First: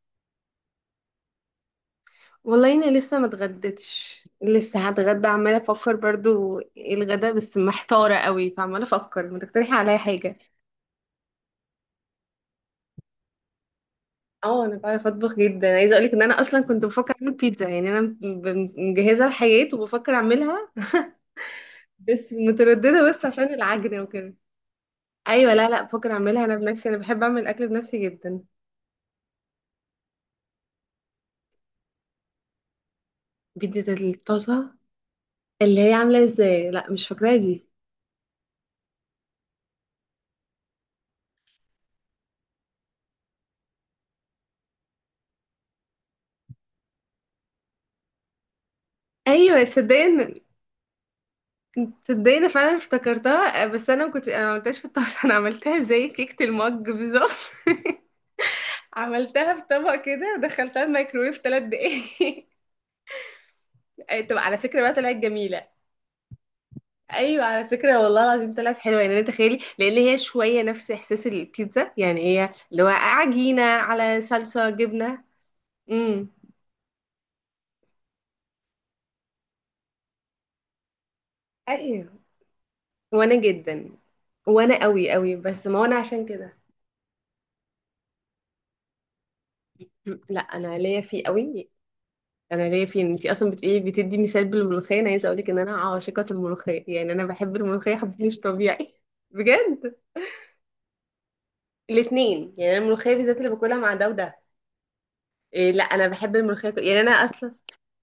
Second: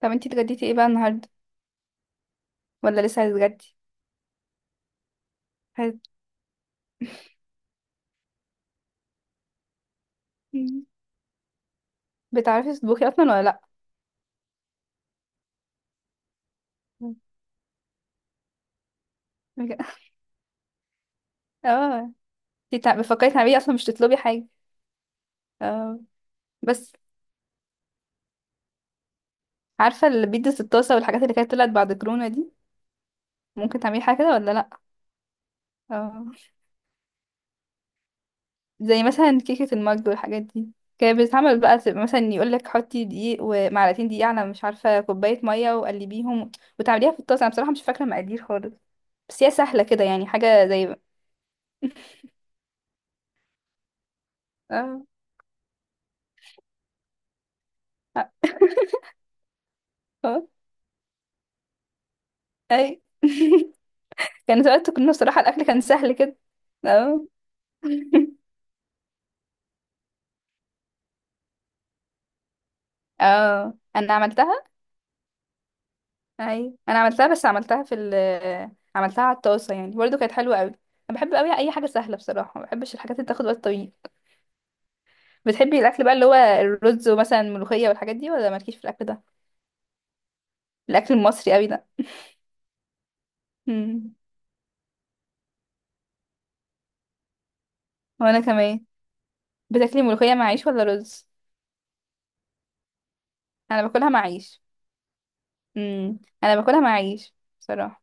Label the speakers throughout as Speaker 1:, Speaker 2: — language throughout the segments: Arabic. Speaker 1: طب انتي اتغديتي ايه بقى النهارده؟
Speaker 2: والله انا
Speaker 1: ولا
Speaker 2: لسه
Speaker 1: لسه
Speaker 2: ما
Speaker 1: هتتغدي؟
Speaker 2: اتغديتش، لسه هتغدى. عماله افكر
Speaker 1: هت...
Speaker 2: برضو ايه الغدا، بس محتاره قوي، فعماله افكر. ما تقترحي عليا حاجه؟
Speaker 1: بتعرفي تطبخي اصلا ولا لا؟
Speaker 2: اه انا بعرف اطبخ جدا. عايزه اقولك ان انا اصلا كنت بفكر اعمل بيتزا، يعني انا مجهزه الحاجات
Speaker 1: بج-
Speaker 2: وبفكر اعملها
Speaker 1: اه
Speaker 2: بس
Speaker 1: انتي
Speaker 2: متردده، بس
Speaker 1: بتفكري
Speaker 2: عشان
Speaker 1: تعملي اصلا مش
Speaker 2: العجن
Speaker 1: تطلبي
Speaker 2: وكده.
Speaker 1: حاجه؟
Speaker 2: ايوه، لا لا،
Speaker 1: اه،
Speaker 2: بفكر اعملها انا بنفسي،
Speaker 1: بس
Speaker 2: انا بحب اعمل اكل بنفسي جدا.
Speaker 1: عارفه البيتزا الطاسه والحاجات اللي كانت طلعت بعد كورونا دي؟ ممكن
Speaker 2: بيتزا
Speaker 1: تعملي حاجه كده ولا لا؟
Speaker 2: الطازه؟ اللي هي عامله
Speaker 1: اه،
Speaker 2: ازاي؟ لا مش فاكراها دي.
Speaker 1: زي مثلا كيكه المج والحاجات دي كانت بتتعمل بقى، تبقى مثلا يقولك حطي دقيق ومعلقتين دقيق على مش عارفه كوبايه ميه وقلبيهم وتعمليها في الطاسه. انا بصراحه مش فاكره مقادير خالص، بس هي
Speaker 2: ايوه
Speaker 1: سهله كده، يعني
Speaker 2: تصدقي.
Speaker 1: حاجه زي.
Speaker 2: تصدقني انا فعلا افتكرتها آه، بس انا ما عملتهاش في
Speaker 1: اه.
Speaker 2: الطاسه انا عملتها زي كيكه المج بالظبط. عملتها في طبق كده
Speaker 1: اه،
Speaker 2: ودخلتها الميكرويف ثلاث دقايق
Speaker 1: اي.
Speaker 2: أي، طب على
Speaker 1: كان
Speaker 2: فكره
Speaker 1: وقت
Speaker 2: بقى
Speaker 1: كنا
Speaker 2: طلعت
Speaker 1: بصراحة الأكل
Speaker 2: جميله.
Speaker 1: كان سهل كده. اه.
Speaker 2: ايوه على فكره والله العظيم طلعت حلوه، يعني تخيلي لان هي شويه نفس احساس البيتزا، يعني هي اللي هو عجينه
Speaker 1: اه، أنا
Speaker 2: على
Speaker 1: عملتها.
Speaker 2: صلصه جبنه. امم.
Speaker 1: أيوة أنا عملتها، بس عملتها في ال، عملتها على الطاسة، يعني برضه كانت حلوة أوي. أنا بحب أوي أي حاجة
Speaker 2: ايوه
Speaker 1: سهلة بصراحة، ما بحبش الحاجات اللي
Speaker 2: وانا
Speaker 1: تاخد وقت
Speaker 2: جدا.
Speaker 1: طويل.
Speaker 2: وانا قوي قوي، بس
Speaker 1: بتحبي
Speaker 2: ما هو انا
Speaker 1: الأكل بقى اللي
Speaker 2: عشان
Speaker 1: هو
Speaker 2: كده.
Speaker 1: الرز ومثلا الملوخية والحاجات دي، ولا مالكيش في الأكل ده؟
Speaker 2: لا انا ليا
Speaker 1: الأكل
Speaker 2: فيه
Speaker 1: المصري أوي
Speaker 2: قوي.
Speaker 1: ده؟
Speaker 2: انا ليا فين، انتي اصلا ايه
Speaker 1: مم.
Speaker 2: بتدي مثال بالملوخيه. انا عايزه اقولك ان انا عاشقه الملوخيه، يعني انا بحب الملوخيه حب مش
Speaker 1: وأنا كمان.
Speaker 2: طبيعي بجد.
Speaker 1: بتاكلي ملوخية مع عيش ولا رز؟
Speaker 2: الاثنين، يعني انا الملوخيه بالذات اللي باكلها
Speaker 1: أنا
Speaker 2: مع ده
Speaker 1: باكلها مع
Speaker 2: وده.
Speaker 1: عيش.
Speaker 2: إيه لا انا بحب
Speaker 1: أنا
Speaker 2: الملوخيه
Speaker 1: باكلها مع
Speaker 2: يعني انا
Speaker 1: عيش
Speaker 2: اصلا
Speaker 1: بصراحة.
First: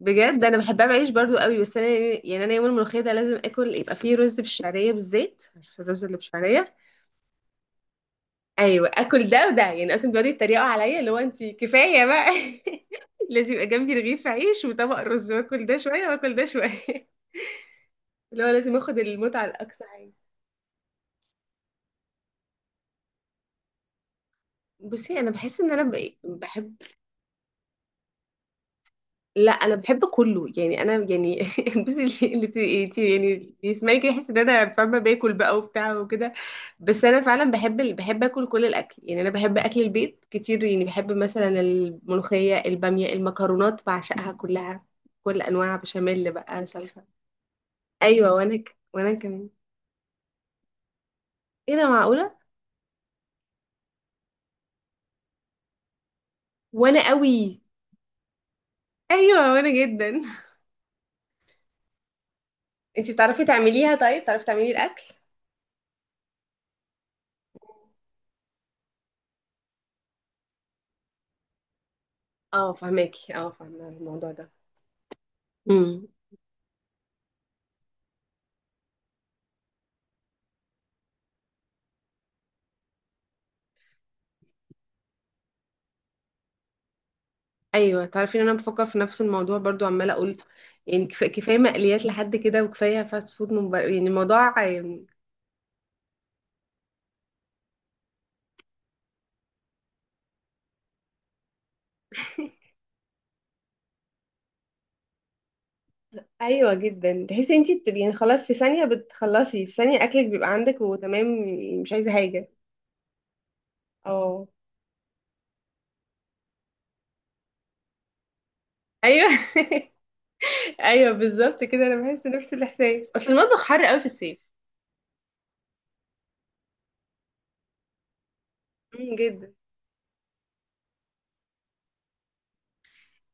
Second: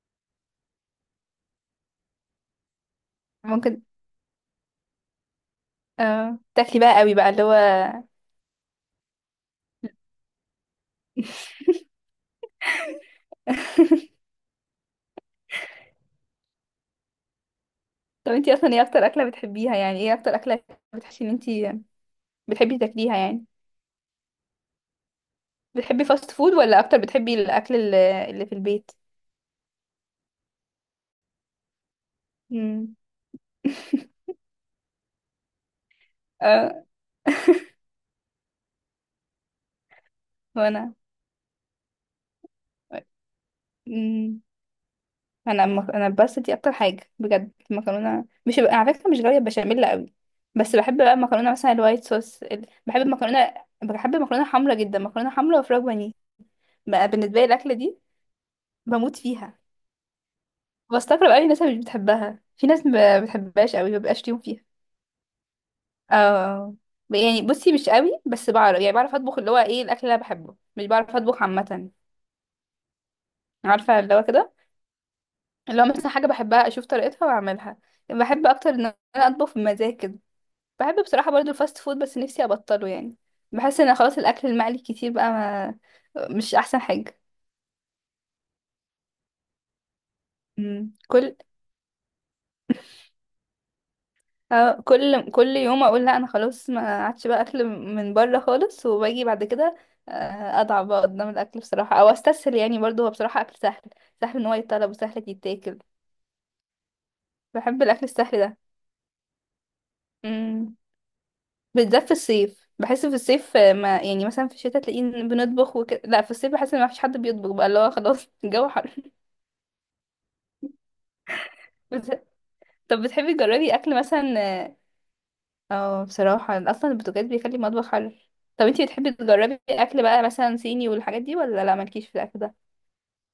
Speaker 2: بجد انا بحبها بعيش برضو قوي. بس انا يعني انا يوم الملوخيه ده لازم اكل
Speaker 1: ممكن.
Speaker 2: يبقى فيه رز بالشعريه بالزيت، عارفه الرز اللي
Speaker 1: اه،
Speaker 2: بالشعريه.
Speaker 1: تاكلي بقى أوي بقى اللي هو.
Speaker 2: ايوه اكل ده وده يعني، اصلا بيقعدوا يتريقوا عليا اللي هو انتي كفايه بقى. لازم يبقى جنبي رغيف عيش وطبق رز واكل ده شويه واكل ده شويه.
Speaker 1: طب
Speaker 2: اللي هو
Speaker 1: انتي اصلا
Speaker 2: لازم
Speaker 1: ايه
Speaker 2: اخد
Speaker 1: اكتر اكله
Speaker 2: المتعة
Speaker 1: بتحبيها؟
Speaker 2: لأقصى
Speaker 1: يعني
Speaker 2: حاجة.
Speaker 1: ايه اكتر اكله بتحسي ان انتي بتحبي تاكليها يعني؟
Speaker 2: بصي انا بحس ان انا
Speaker 1: بتحبي فاست فود
Speaker 2: بحب.
Speaker 1: ولا اكتر بتحبي الاكل اللي في البيت؟
Speaker 2: لا انا بحب كله، يعني انا يعني بصي اللي
Speaker 1: امم.
Speaker 2: يعني اللي يسمعني كده يحس ان انا فاهمه باكل بقى وبتاع وكده.
Speaker 1: اه،
Speaker 2: بس انا فعلا بحب بحب اكل كل الاكل، يعني انا بحب اكل البيت كتير، يعني
Speaker 1: وانا.
Speaker 2: بحب مثلا الملوخيه الباميه المكرونات بعشقها
Speaker 1: امم.
Speaker 2: كلها. كل انواع
Speaker 1: انا
Speaker 2: بشاميل
Speaker 1: بس دي
Speaker 2: بقى
Speaker 1: اكتر
Speaker 2: صلصه.
Speaker 1: حاجه بجد، المكرونه.
Speaker 2: ايوه
Speaker 1: مش على فكره
Speaker 2: وانا
Speaker 1: مش غاويه
Speaker 2: كمان.
Speaker 1: بشاميل قوي، بس بحب بقى المكرونه مثلا
Speaker 2: ايه ده
Speaker 1: الوايت
Speaker 2: معقوله.
Speaker 1: صوص بحب المكرونه. بحب المكرونه حمرا جدا، مكرونه حمرا وفراخ بانيه.
Speaker 2: وانا
Speaker 1: بقى بالنسبه لي
Speaker 2: قوي.
Speaker 1: الاكله دي بموت
Speaker 2: ايوه
Speaker 1: فيها.
Speaker 2: وانا جدا
Speaker 1: بستغرب قوي الناس اللي مش بتحبها، في ناس
Speaker 2: انتي
Speaker 1: ما
Speaker 2: بتعرفي
Speaker 1: بتحبهاش قوي،
Speaker 2: تعمليها؟
Speaker 1: ما
Speaker 2: طيب
Speaker 1: بقاش ليهم
Speaker 2: بتعرفي
Speaker 1: فيها.
Speaker 2: تعملي الاكل؟
Speaker 1: اه، يعني بصي مش قوي، بس بعرف. يعني بعرف اطبخ اللي هو ايه الاكل اللي انا بحبه، مش بعرف اطبخ عامه.
Speaker 2: اه فهماكي، اه فاهمة
Speaker 1: عارفه اللي هو
Speaker 2: الموضوع ده.
Speaker 1: كده، اللي هو
Speaker 2: امم.
Speaker 1: مثلا حاجه بحبها اشوف طريقتها واعملها. بحب اكتر ان انا اطبخ بمزاج كده. بحب بصراحه برضو الفاست فود، بس نفسي ابطله يعني. بحس ان خلاص الاكل المقلي كتير بقى، ما مش احسن حاجه.
Speaker 2: ايوه تعرفي ان انا بفكر في نفس الموضوع برضو، عماله اقول يعني
Speaker 1: كل.
Speaker 2: كفايه مقليات لحد كده وكفايه فاست فود من بره، يعني الموضوع
Speaker 1: اه،
Speaker 2: آم،
Speaker 1: كل كل يوم اقول لا انا خلاص ما عادش بقى اكل من بره خالص، وباجي بعد كده اضعف بقى قدام الاكل بصراحه، او استسهل. يعني برضو هو بصراحه اكل سهل، سهل ان هو يتطلب وسهل يتاكل.
Speaker 2: ايوه جدا. تحسي انتي
Speaker 1: بحب الاكل
Speaker 2: يعني
Speaker 1: السهل
Speaker 2: خلاص في
Speaker 1: ده.
Speaker 2: ثانيه بتخلصي، في ثانيه اكلك بيبقى
Speaker 1: امم،
Speaker 2: عندك وتمام، يعني مش
Speaker 1: بالذات
Speaker 2: عايزه
Speaker 1: في
Speaker 2: حاجه.
Speaker 1: الصيف بحس في الصيف ما يعني.
Speaker 2: اه.
Speaker 1: مثلا في الشتاء تلاقيه إن بنطبخ وكده، لا في الصيف بحس ان ما فيش حد بيطبخ بقى، اللي هو خلاص. الجو حر.
Speaker 2: ايوه ايوه بالظبط كده، انا
Speaker 1: بس-
Speaker 2: بحس نفس
Speaker 1: طب
Speaker 2: الاحساس، اصل
Speaker 1: بتحبي
Speaker 2: المطبخ
Speaker 1: تجربي
Speaker 2: حر
Speaker 1: اكل
Speaker 2: قوي في الصيف.
Speaker 1: مثلا. اه، بصراحة اصلا البرتقال بيخلي المطبخ حلو. طب انتي بتحبي
Speaker 2: جدا.
Speaker 1: تجربي اكل بقى مثلا صيني والحاجات دي، ولا لا مالكيش في الاكل ده؟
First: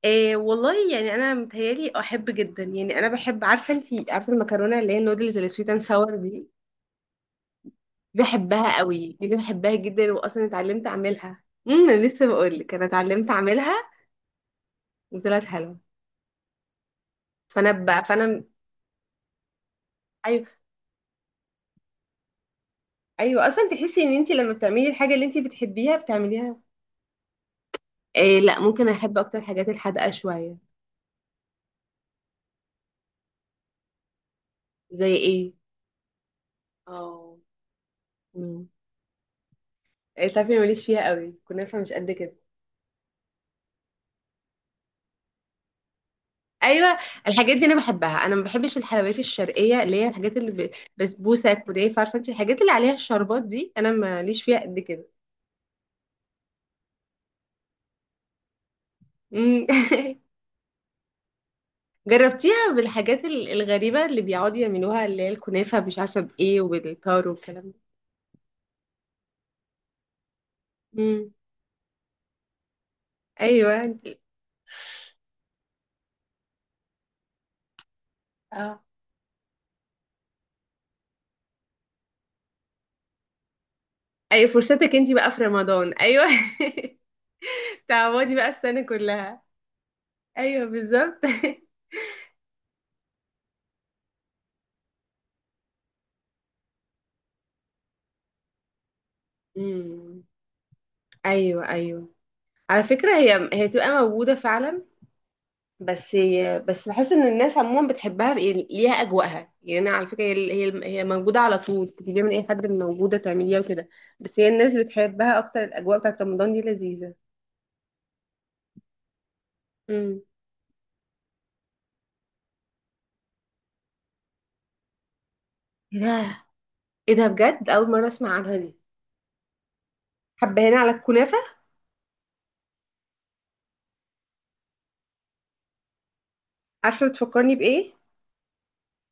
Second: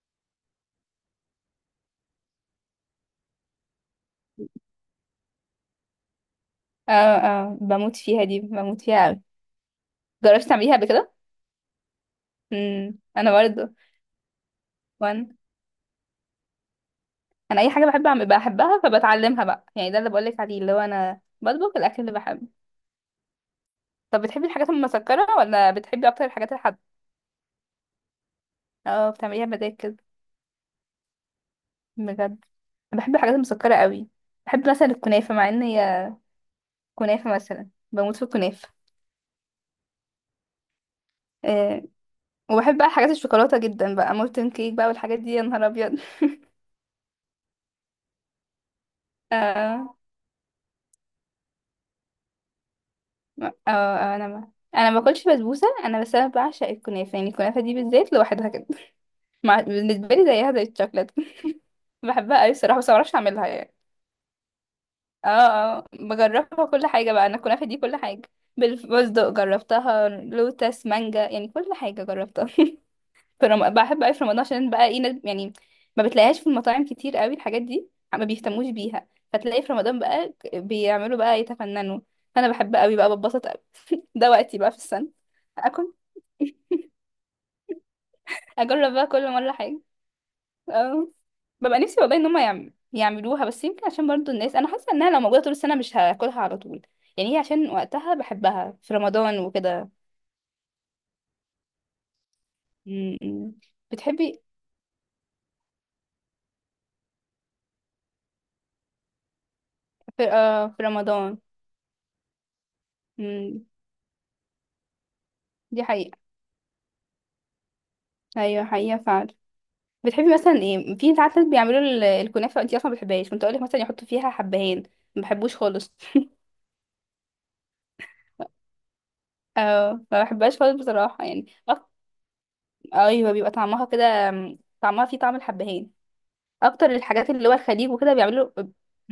Speaker 2: إيه والله، يعني انا متهيالي احب جدا. يعني انا بحب، عارفه انتي عارفه المكرونه اللي هي النودلز اللي سويت اند ساور دي.
Speaker 1: اه، اه، بموت فيها دي،
Speaker 2: بحبها
Speaker 1: بموت فيها
Speaker 2: قوي
Speaker 1: اوي.
Speaker 2: دي، بحبها جدا. واصلا
Speaker 1: جربتي تعمليها
Speaker 2: اتعلمت
Speaker 1: قبل كده؟
Speaker 2: اعملها. انا لسه بقول لك انا
Speaker 1: امم،
Speaker 2: اتعلمت
Speaker 1: انا
Speaker 2: اعملها
Speaker 1: برضه. وانا.
Speaker 2: وطلعت حلوه،
Speaker 1: انا اي
Speaker 2: فانا
Speaker 1: حاجة
Speaker 2: بقى
Speaker 1: بحب اعمل
Speaker 2: فانا.
Speaker 1: بحبها فبتعلمها بقى، يعني ده اللي بقولك
Speaker 2: ايوه
Speaker 1: عليه، اللي هو انا بطبخ الاكل اللي بحبه.
Speaker 2: ايوه، اصلا تحسي ان
Speaker 1: طب
Speaker 2: انتي
Speaker 1: بتحبي
Speaker 2: لما
Speaker 1: الحاجات
Speaker 2: بتعملي الحاجه اللي
Speaker 1: المسكرة
Speaker 2: انتي
Speaker 1: ولا
Speaker 2: بتحبيها
Speaker 1: بتحبي اكتر الحاجات
Speaker 2: بتعمليها.
Speaker 1: الحادقة؟
Speaker 2: إيه لا ممكن
Speaker 1: اه،
Speaker 2: احب اكتر
Speaker 1: بتعمليها
Speaker 2: الحاجات
Speaker 1: بمزاج كده
Speaker 2: الحادقه شويه.
Speaker 1: بجد. أنا بحب الحاجات المسكرة قوي. بحب مثلا
Speaker 2: زي
Speaker 1: الكنافة، مع
Speaker 2: ايه؟
Speaker 1: ان هي. كنافة
Speaker 2: اه.
Speaker 1: مثلا، بموت في الكنافة.
Speaker 2: امم. إيه تعرفي ماليش فيها قوي، كنافه
Speaker 1: آه،
Speaker 2: مش قد كده.
Speaker 1: وبحب بقى حاجات الشوكولاته جدا بقى، مولتن كيك بقى والحاجات دي يا نهار ابيض.
Speaker 2: ايوه الحاجات دي انا بحبها، انا ما بحبش الحلويات الشرقيه اللي
Speaker 1: آه
Speaker 2: هي الحاجات اللي بسبوسه كنافه، عارفه انت الحاجات اللي عليها الشربات
Speaker 1: آه،
Speaker 2: دي انا ماليش فيها قد
Speaker 1: انا ما
Speaker 2: كده.
Speaker 1: باكلش بسبوسه، انا بس انا بعشق الكنافه. يعني الكنافه دي بالذات لوحدها كده،
Speaker 2: أمم
Speaker 1: بالنسبه لي زيها زي الشوكولاته. بحبها قوي
Speaker 2: جربتيها
Speaker 1: الصراحه، بس ما بعرفش
Speaker 2: بالحاجات
Speaker 1: اعملها يعني.
Speaker 2: الغريبه اللي بيقعدوا يعملوها اللي
Speaker 1: اه،
Speaker 2: هي الكنافه
Speaker 1: اه،
Speaker 2: مش عارفه بايه
Speaker 1: بجربها كل حاجه بقى،
Speaker 2: وبالتار
Speaker 1: انا
Speaker 2: والكلام
Speaker 1: الكنافه دي
Speaker 2: ده.
Speaker 1: كل حاجه. بالفستق جربتها، لوتس، مانجا،
Speaker 2: أمم.
Speaker 1: يعني كل حاجه جربتها.
Speaker 2: ايوه
Speaker 1: بحب قوي
Speaker 2: انت.
Speaker 1: في رمضان، عشان بقى ايه يعني ما بتلاقيهاش في المطاعم كتير قوي، الحاجات دي ما بيهتموش
Speaker 2: اه
Speaker 1: بيها، فتلاقي في رمضان بقى بيعملوا بقى يتفننوا. انا بحب قوي بقى، بتبسط قوي. ده
Speaker 2: ايوه
Speaker 1: وقتي بقى في
Speaker 2: فرصتك
Speaker 1: السنة.
Speaker 2: انت بقى في رمضان،
Speaker 1: اكل.
Speaker 2: ايوه تعودي بقى السنه
Speaker 1: اجرب بقى كل
Speaker 2: كلها.
Speaker 1: مرة حاجة.
Speaker 2: ايوه
Speaker 1: اه،
Speaker 2: بالظبط
Speaker 1: ببقى نفسي والله ان هم يعملوها، بس يمكن عشان برضو الناس. انا حاسة انها لو موجودة طول السنة مش هاكلها على طول، يعني هي عشان وقتها بحبها في رمضان وكده.
Speaker 2: أمم. ايوه ايوه. على فكره
Speaker 1: م-
Speaker 2: هي
Speaker 1: م.
Speaker 2: هي تبقى موجوده
Speaker 1: بتحبي
Speaker 2: فعلا. بس، بس بحس ان الناس عموما بتحبها، يعني ليها اجواءها، يعني انا على فكره
Speaker 1: في،
Speaker 2: هي
Speaker 1: آه
Speaker 2: هي
Speaker 1: في
Speaker 2: هي
Speaker 1: رمضان.
Speaker 2: موجوده على طول، تجيبيها من اي حد، موجوده تعمليها
Speaker 1: م.
Speaker 2: وكده. بس هي الناس بتحبها اكتر،
Speaker 1: دي
Speaker 2: الاجواء
Speaker 1: حقيقة.
Speaker 2: بتاعت رمضان دي لذيذه.
Speaker 1: ايوه حقيقة فعلا.
Speaker 2: امم.
Speaker 1: بتحبي مثلا ايه، في ساعات ناس بيعملوا الكنافه، انتي اصلا ما بتحبهاش، كنت اقول لك مثلا يحطوا فيها حبهان، ما بحبوش خالص.
Speaker 2: ايه ده. ايه ده بجد، اول مره اسمع عنها دي.
Speaker 1: اه، ما بحبهاش
Speaker 2: حبه هنا
Speaker 1: خالص
Speaker 2: على
Speaker 1: بصراحه،
Speaker 2: الكنافه.
Speaker 1: يعني ايوه بيبقى طعمها كده م، طعمها فيه طعم الحبهان. اكتر
Speaker 2: عارفه
Speaker 1: الحاجات اللي هو
Speaker 2: بتفكرني
Speaker 1: الخليج
Speaker 2: بايه؟
Speaker 1: وكده بيعملوا.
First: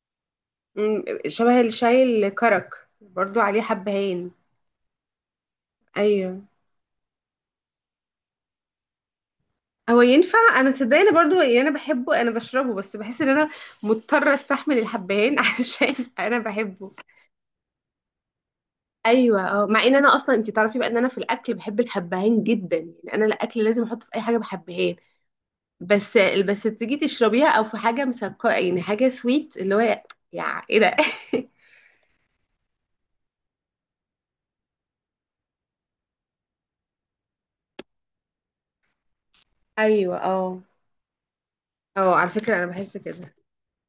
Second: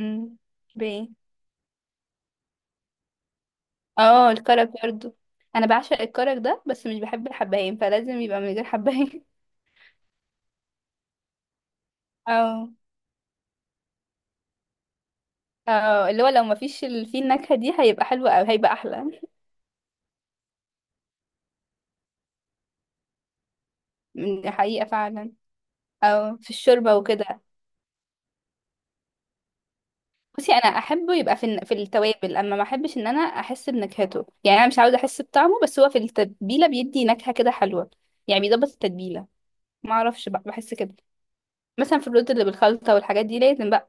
Speaker 1: امم.
Speaker 2: مم،
Speaker 1: بايه.
Speaker 2: شبه الشاي الكرك برضو عليه حبهان.
Speaker 1: اه، الكرك برضه. انا بعشق
Speaker 2: ايوه
Speaker 1: الكرك ده، بس مش بحب الحبهان، فلازم يبقى من غير حبهان.
Speaker 2: هو ينفع. انا صدقني برضو، يعني انا بحبه، انا
Speaker 1: اه،
Speaker 2: بشربه، بس بحس ان انا مضطره استحمل الحبهان عشان
Speaker 1: اه، اللي هو
Speaker 2: انا
Speaker 1: لو ما فيش
Speaker 2: بحبه.
Speaker 1: فيه النكهه دي هيبقى حلو أوي، هيبقى احلى.
Speaker 2: ايوه اه، مع ان انا اصلا انت تعرفي بقى ان انا في الاكل بحب الحبهان جدا، يعني انا الاكل لازم احط في اي حاجه
Speaker 1: م، حقيقه
Speaker 2: بحبهان.
Speaker 1: فعلا.
Speaker 2: بس،
Speaker 1: اه، في
Speaker 2: بس
Speaker 1: الشوربه
Speaker 2: تيجي
Speaker 1: وكده.
Speaker 2: تشربيها او في حاجه مسكره، يعني حاجه سويت اللي هو
Speaker 1: بصي
Speaker 2: يا
Speaker 1: انا
Speaker 2: ايه ده
Speaker 1: احبه يبقى في في التوابل، اما ما احبش ان انا احس بنكهته. يعني انا مش عاوزه احس بطعمه، بس هو في التتبيله بيدي نكهه كده حلوه، يعني بيظبط التتبيله. ما
Speaker 2: ايوه
Speaker 1: اعرفش بقى،
Speaker 2: اه.
Speaker 1: بحس كده. مثلا في
Speaker 2: اه على
Speaker 1: الرز اللي
Speaker 2: فكره انا
Speaker 1: بالخلطه
Speaker 2: بحس
Speaker 1: والحاجات
Speaker 2: كده.
Speaker 1: دي لازم بقى،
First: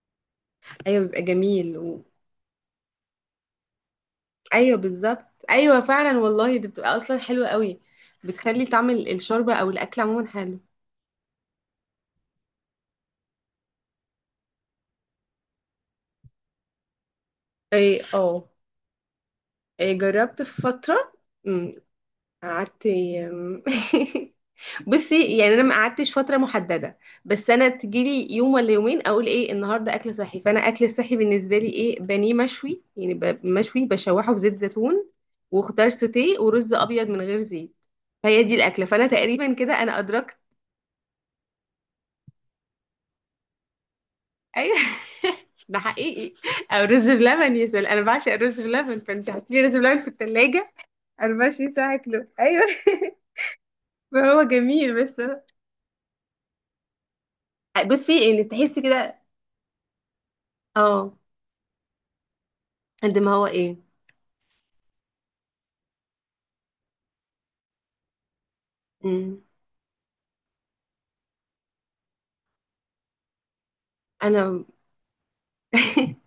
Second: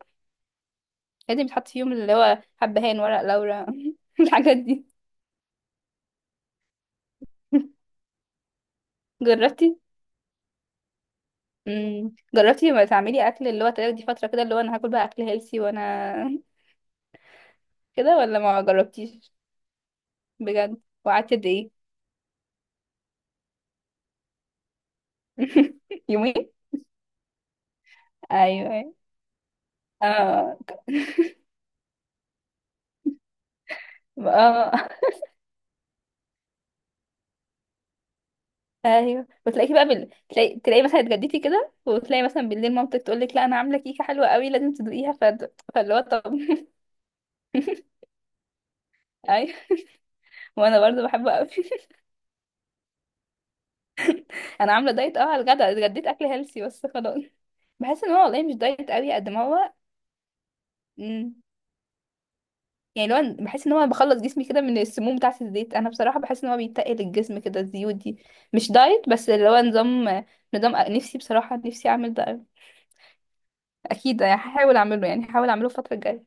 Speaker 2: ايوه بيبقى
Speaker 1: لازم يتحط
Speaker 2: جميل
Speaker 1: فيهم
Speaker 2: و...
Speaker 1: اللي هو حبهان، ورق لورا. الحاجات
Speaker 2: ايوه
Speaker 1: دي.
Speaker 2: بالظبط ايوه فعلا والله، دي بتبقى اصلا حلوه قوي. بتخلي طعم الشوربه او
Speaker 1: جربتي.
Speaker 2: الاكل عموما حلو.
Speaker 1: امم، جربتي ما تعملي اكل اللي هو تاخدي فتره كده اللي هو انا هاكل بقى اكل هيلسي وانا.
Speaker 2: ايه
Speaker 1: كده، ولا
Speaker 2: اه.
Speaker 1: ما جربتيش؟
Speaker 2: إيه جربت في
Speaker 1: بجد،
Speaker 2: فتره.
Speaker 1: وقعدت قد ايه؟
Speaker 2: أمم، قعدت أمم، بصي يعني انا ما قعدتش فتره
Speaker 1: يومين.
Speaker 2: محدده، بس انا تجيلي يوم ولا
Speaker 1: ايوه.
Speaker 2: يومين اقول ايه النهارده اكل صحي.
Speaker 1: اه،
Speaker 2: فانا اكل الصحي بالنسبه لي ايه؟ بانيه مشوي، يعني مشوي بشوحه في زيت
Speaker 1: اه،
Speaker 2: زيتون وخضار سوتيه ورز ابيض من غير زيت، فهي دي الاكله، فانا
Speaker 1: ايوه.
Speaker 2: تقريبا كده
Speaker 1: وتلاقيكي بقى
Speaker 2: انا ادركت.
Speaker 1: تلاقي، مثلا اتغديتي كده، وتلاقي مثلا بالليل مامتك تقول لك لا انا عامله كيكه حلوه قوي لازم
Speaker 2: ايوه
Speaker 1: تدوقيها،
Speaker 2: ده
Speaker 1: فاللي هو
Speaker 2: حقيقي.
Speaker 1: طب.
Speaker 2: او رز بلبن يا سلام، انا بعشق الرز بلبن، فانت
Speaker 1: ايوه،
Speaker 2: هتلاقي رز بلبن في الثلاجه
Speaker 1: وانا برضه بحبه قوي.
Speaker 2: 24 ساعه كله، ايوه فهو
Speaker 1: انا عامله
Speaker 2: جميل
Speaker 1: دايت.
Speaker 2: بس.
Speaker 1: اه، على الغدا اتغديت اكل هيلسي بس خلاص. بحس ان هو
Speaker 2: بصي يعني
Speaker 1: والله مش
Speaker 2: تحسي
Speaker 1: دايت قوي
Speaker 2: كده.
Speaker 1: قد ما هو.
Speaker 2: اه
Speaker 1: مم، يعني لو
Speaker 2: قد ما
Speaker 1: أنا
Speaker 2: هو.
Speaker 1: بحس ان هو بخلص جسمي كده من السموم بتاعه الزيت. انا بصراحه بحس ان هو بيتقل الجسم كده الزيوت دي. مش دايت، بس
Speaker 2: ايه
Speaker 1: اللي هو نظام. نظام نفسي بصراحه، نفسي اعمل ده قوي. اكيد يعني
Speaker 2: انا
Speaker 1: هحاول اعمله، يعني هحاول اعمله الفتره الجايه.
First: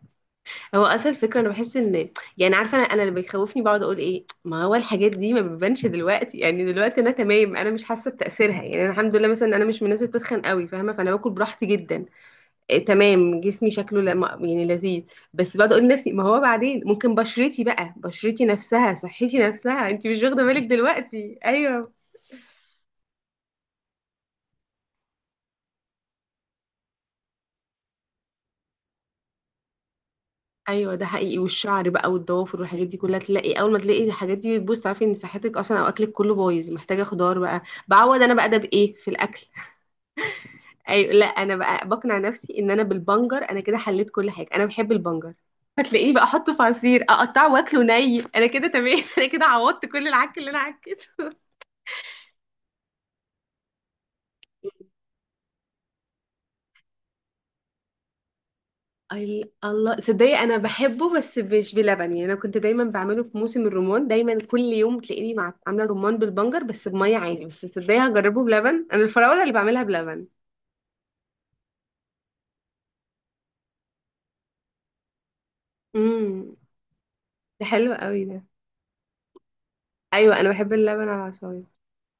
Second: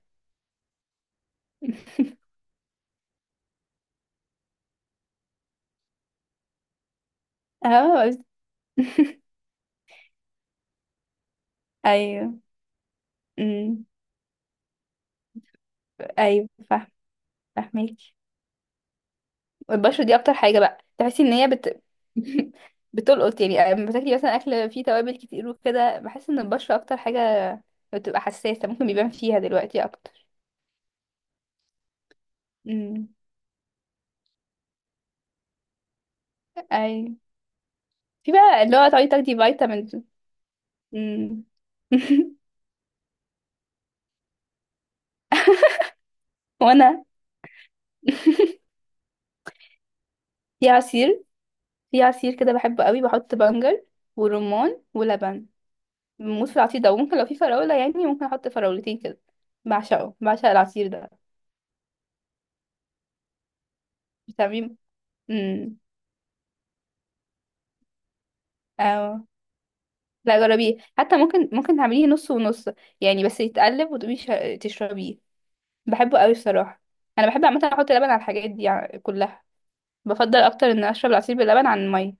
Speaker 2: هو اصل الفكره انا بحس ان، يعني عارفه انا اللي بيخوفني بقعد اقول ايه، ما هو الحاجات دي ما بتبانش دلوقتي، يعني دلوقتي انا تمام، انا مش حاسه
Speaker 1: اه.
Speaker 2: بتاثيرها، يعني انا الحمد لله مثلا انا مش من الناس اللي بتتخن قوي، فاهمه، فانا باكل براحتي جدا.
Speaker 1: ايوه.
Speaker 2: إيه تمام، جسمي
Speaker 1: امم.
Speaker 2: شكله لا، يعني لذيذ. بس بقعد اقول لنفسي ما هو
Speaker 1: ايوه
Speaker 2: بعدين
Speaker 1: فاهم.
Speaker 2: ممكن بشرتي بقى،
Speaker 1: فاهمك.
Speaker 2: بشرتي نفسها، صحتي نفسها،
Speaker 1: البشرة
Speaker 2: انت
Speaker 1: دي
Speaker 2: مش
Speaker 1: اكتر
Speaker 2: واخده
Speaker 1: حاجة
Speaker 2: بالك
Speaker 1: بقى، تحسي ان
Speaker 2: دلوقتي.
Speaker 1: هي بت.
Speaker 2: ايوه.
Speaker 1: بتلقط، يعني لما بتاكلي مثلا اكل فيه توابل كتير وكده بحس ان البشرة اكتر حاجة بتبقى حساسة، ممكن بيبان فيها دلوقتي اكتر.
Speaker 2: ايوه ده حقيقي، والشعر بقى والضوافر والحاجات دي
Speaker 1: امم.
Speaker 2: كلها تلاقي، اول ما تلاقي الحاجات دي بتبوظ تعرفي ان صحتك اصلا او اكلك كله بايظ، محتاجه
Speaker 1: ايوه.
Speaker 2: خضار بقى بعوض.
Speaker 1: في
Speaker 2: انا بقى ده
Speaker 1: بقى اللي هو
Speaker 2: بايه
Speaker 1: تقعدي
Speaker 2: في
Speaker 1: تاخدي
Speaker 2: الاكل.
Speaker 1: فيتامينز.
Speaker 2: ايوه لا
Speaker 1: امم.
Speaker 2: انا بقى بقنع نفسي ان انا بالبنجر انا كده حليت كل حاجه، انا بحب البنجر. هتلاقيه بقى احطه في عصير،
Speaker 1: وانا
Speaker 2: اقطعه واكله ني، انا كده تمام انا كده عوضت كل العك اللي انا
Speaker 1: في عصير،
Speaker 2: عكيته.
Speaker 1: في عصير كده بحبه قوي، بحط بنجر ورمان ولبن. بموت في العصير ده. وممكن لو في فراولة يعني ممكن احط فراولتين كده.
Speaker 2: الله
Speaker 1: بعشقه،
Speaker 2: صدقني
Speaker 1: بعشق
Speaker 2: انا
Speaker 1: العصير ده.
Speaker 2: بحبه بس مش بلبن، يعني انا كنت دايما بعمله في موسم الرمان، دايما كل
Speaker 1: بتعمليه؟
Speaker 2: يوم تلاقيني
Speaker 1: امم.
Speaker 2: عامله رمان بالبنجر بس بميه عادي. بس صدقني هجربه بلبن، انا
Speaker 1: اه،
Speaker 2: الفراوله اللي بعملها بلبن.
Speaker 1: لا جربيه حتى، ممكن ممكن تعمليه نص ونص، يعني بس يتقلب وتقومي تشربيه. بحبه قوي
Speaker 2: امم.
Speaker 1: الصراحة. انا بحب عامة
Speaker 2: ده
Speaker 1: احط
Speaker 2: حلو
Speaker 1: لبن على
Speaker 2: قوي ده.
Speaker 1: الحاجات دي كلها. بفضل
Speaker 2: ايوه انا
Speaker 1: اكتر
Speaker 2: بحب
Speaker 1: ان
Speaker 2: اللبن
Speaker 1: اشرب
Speaker 2: على
Speaker 1: العصير
Speaker 2: العصاير.
Speaker 1: باللبن عن المية.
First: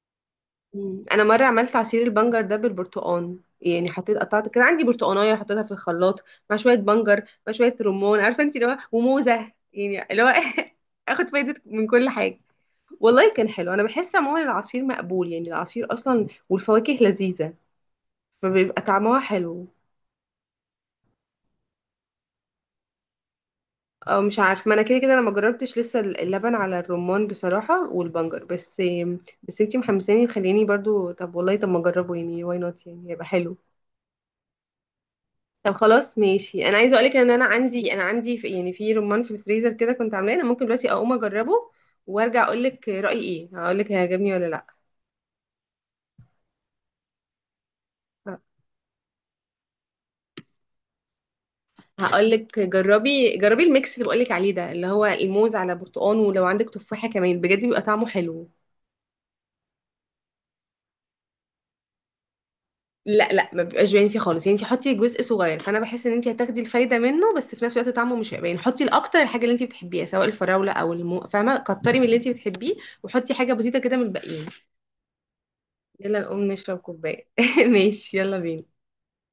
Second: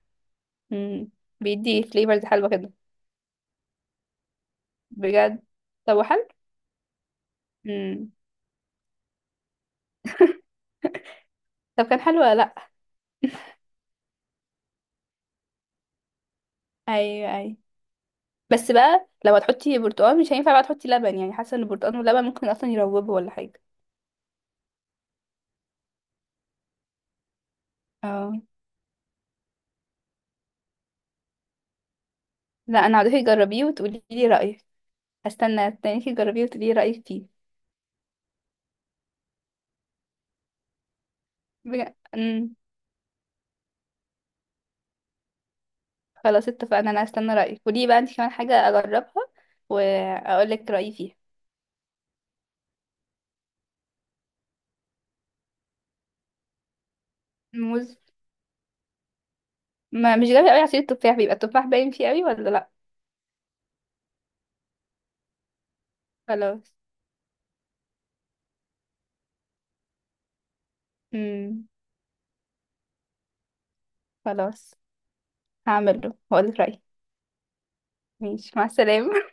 Speaker 2: مم،
Speaker 1: امم.
Speaker 2: انا مره عملت
Speaker 1: بيدي
Speaker 2: عصير
Speaker 1: فليفرز
Speaker 2: البنجر
Speaker 1: حلوة
Speaker 2: ده
Speaker 1: كده
Speaker 2: بالبرتقال، يعني حطيت قطعت كده عندي برتقانيه
Speaker 1: بجد.
Speaker 2: حطيتها في
Speaker 1: طب
Speaker 2: الخلاط
Speaker 1: حلو.
Speaker 2: مع شويه بنجر مع شويه
Speaker 1: امم.
Speaker 2: رمان، عارفه انت اللي هو وموزه يعني اللي هو اخد فايده
Speaker 1: طب
Speaker 2: من
Speaker 1: كان
Speaker 2: كل
Speaker 1: حلو ولا
Speaker 2: حاجه.
Speaker 1: لا؟
Speaker 2: والله كان حلو. انا بحس عموما العصير مقبول، يعني العصير اصلا والفواكه
Speaker 1: ايوه،
Speaker 2: لذيذه
Speaker 1: ايوه. بس
Speaker 2: فبيبقى
Speaker 1: بقى
Speaker 2: طعمها
Speaker 1: لو
Speaker 2: حلو.
Speaker 1: هتحطي برتقال، مش هينفع بقى تحطي لبن، يعني حاسه ان البرتقال واللبن ممكن اصلا يروبوا ولا حاجه.
Speaker 2: أو مش عارف، ما انا كده كده انا ما جربتش لسه اللبن على الرمان بصراحه،
Speaker 1: اه،
Speaker 2: والبنجر بس. بس انتي محمساني، خليني برضو. طب والله طب ما اجربه يعني، واي
Speaker 1: لا
Speaker 2: نوت،
Speaker 1: انا
Speaker 2: يعني
Speaker 1: هدوقي،
Speaker 2: هيبقى حلو.
Speaker 1: جربيه وتقولي لي رايك. هستنى
Speaker 2: طب
Speaker 1: استناكي
Speaker 2: خلاص
Speaker 1: تجربيه
Speaker 2: ماشي.
Speaker 1: وتقولي لي
Speaker 2: انا عايزه
Speaker 1: رايك
Speaker 2: اقولك
Speaker 1: فيه.
Speaker 2: ان انا عندي في، يعني في رمان في الفريزر كده كنت عاملاه، انا ممكن دلوقتي اقوم اجربه وارجع
Speaker 1: أمم،
Speaker 2: اقولك رايي ايه، هقولك هيعجبني ولا لا.
Speaker 1: خلاص اتفقنا. انا هستنى رايك، قولي بقى انت كمان حاجه اجربها واقول لك رايي فيها.
Speaker 2: هقولك جربي جربي الميكس اللي بقولك عليه ده اللي هو الموز على برتقان، ولو عندك تفاحة كمان بجد بيبقى
Speaker 1: موز.
Speaker 2: طعمه حلو.
Speaker 1: ما مش جايبه قوي، عصير التفاح بيبقى التفاح باين فيه قوي ولا لا؟
Speaker 2: لا لا ما بيبقاش باين فيه خالص، يعني انت حطي جزء صغير، فانا بحس ان انت هتاخدي
Speaker 1: خلاص.
Speaker 2: الفايده منه بس في نفس الوقت طعمه مش هيبقى باين. حطي الاكتر الحاجه اللي انت بتحبيها سواء الفراوله او المو، فاهمه،
Speaker 1: امم.
Speaker 2: كتري من اللي انت بتحبيه وحطي حاجه بسيطه كده من الباقيين.
Speaker 1: خلاص هعمله
Speaker 2: يلا نقوم
Speaker 1: واقول لك
Speaker 2: نشرب
Speaker 1: رايي.
Speaker 2: كوبايه ماشي يلا
Speaker 1: ماشي، مع
Speaker 2: بينا.
Speaker 1: السلامه.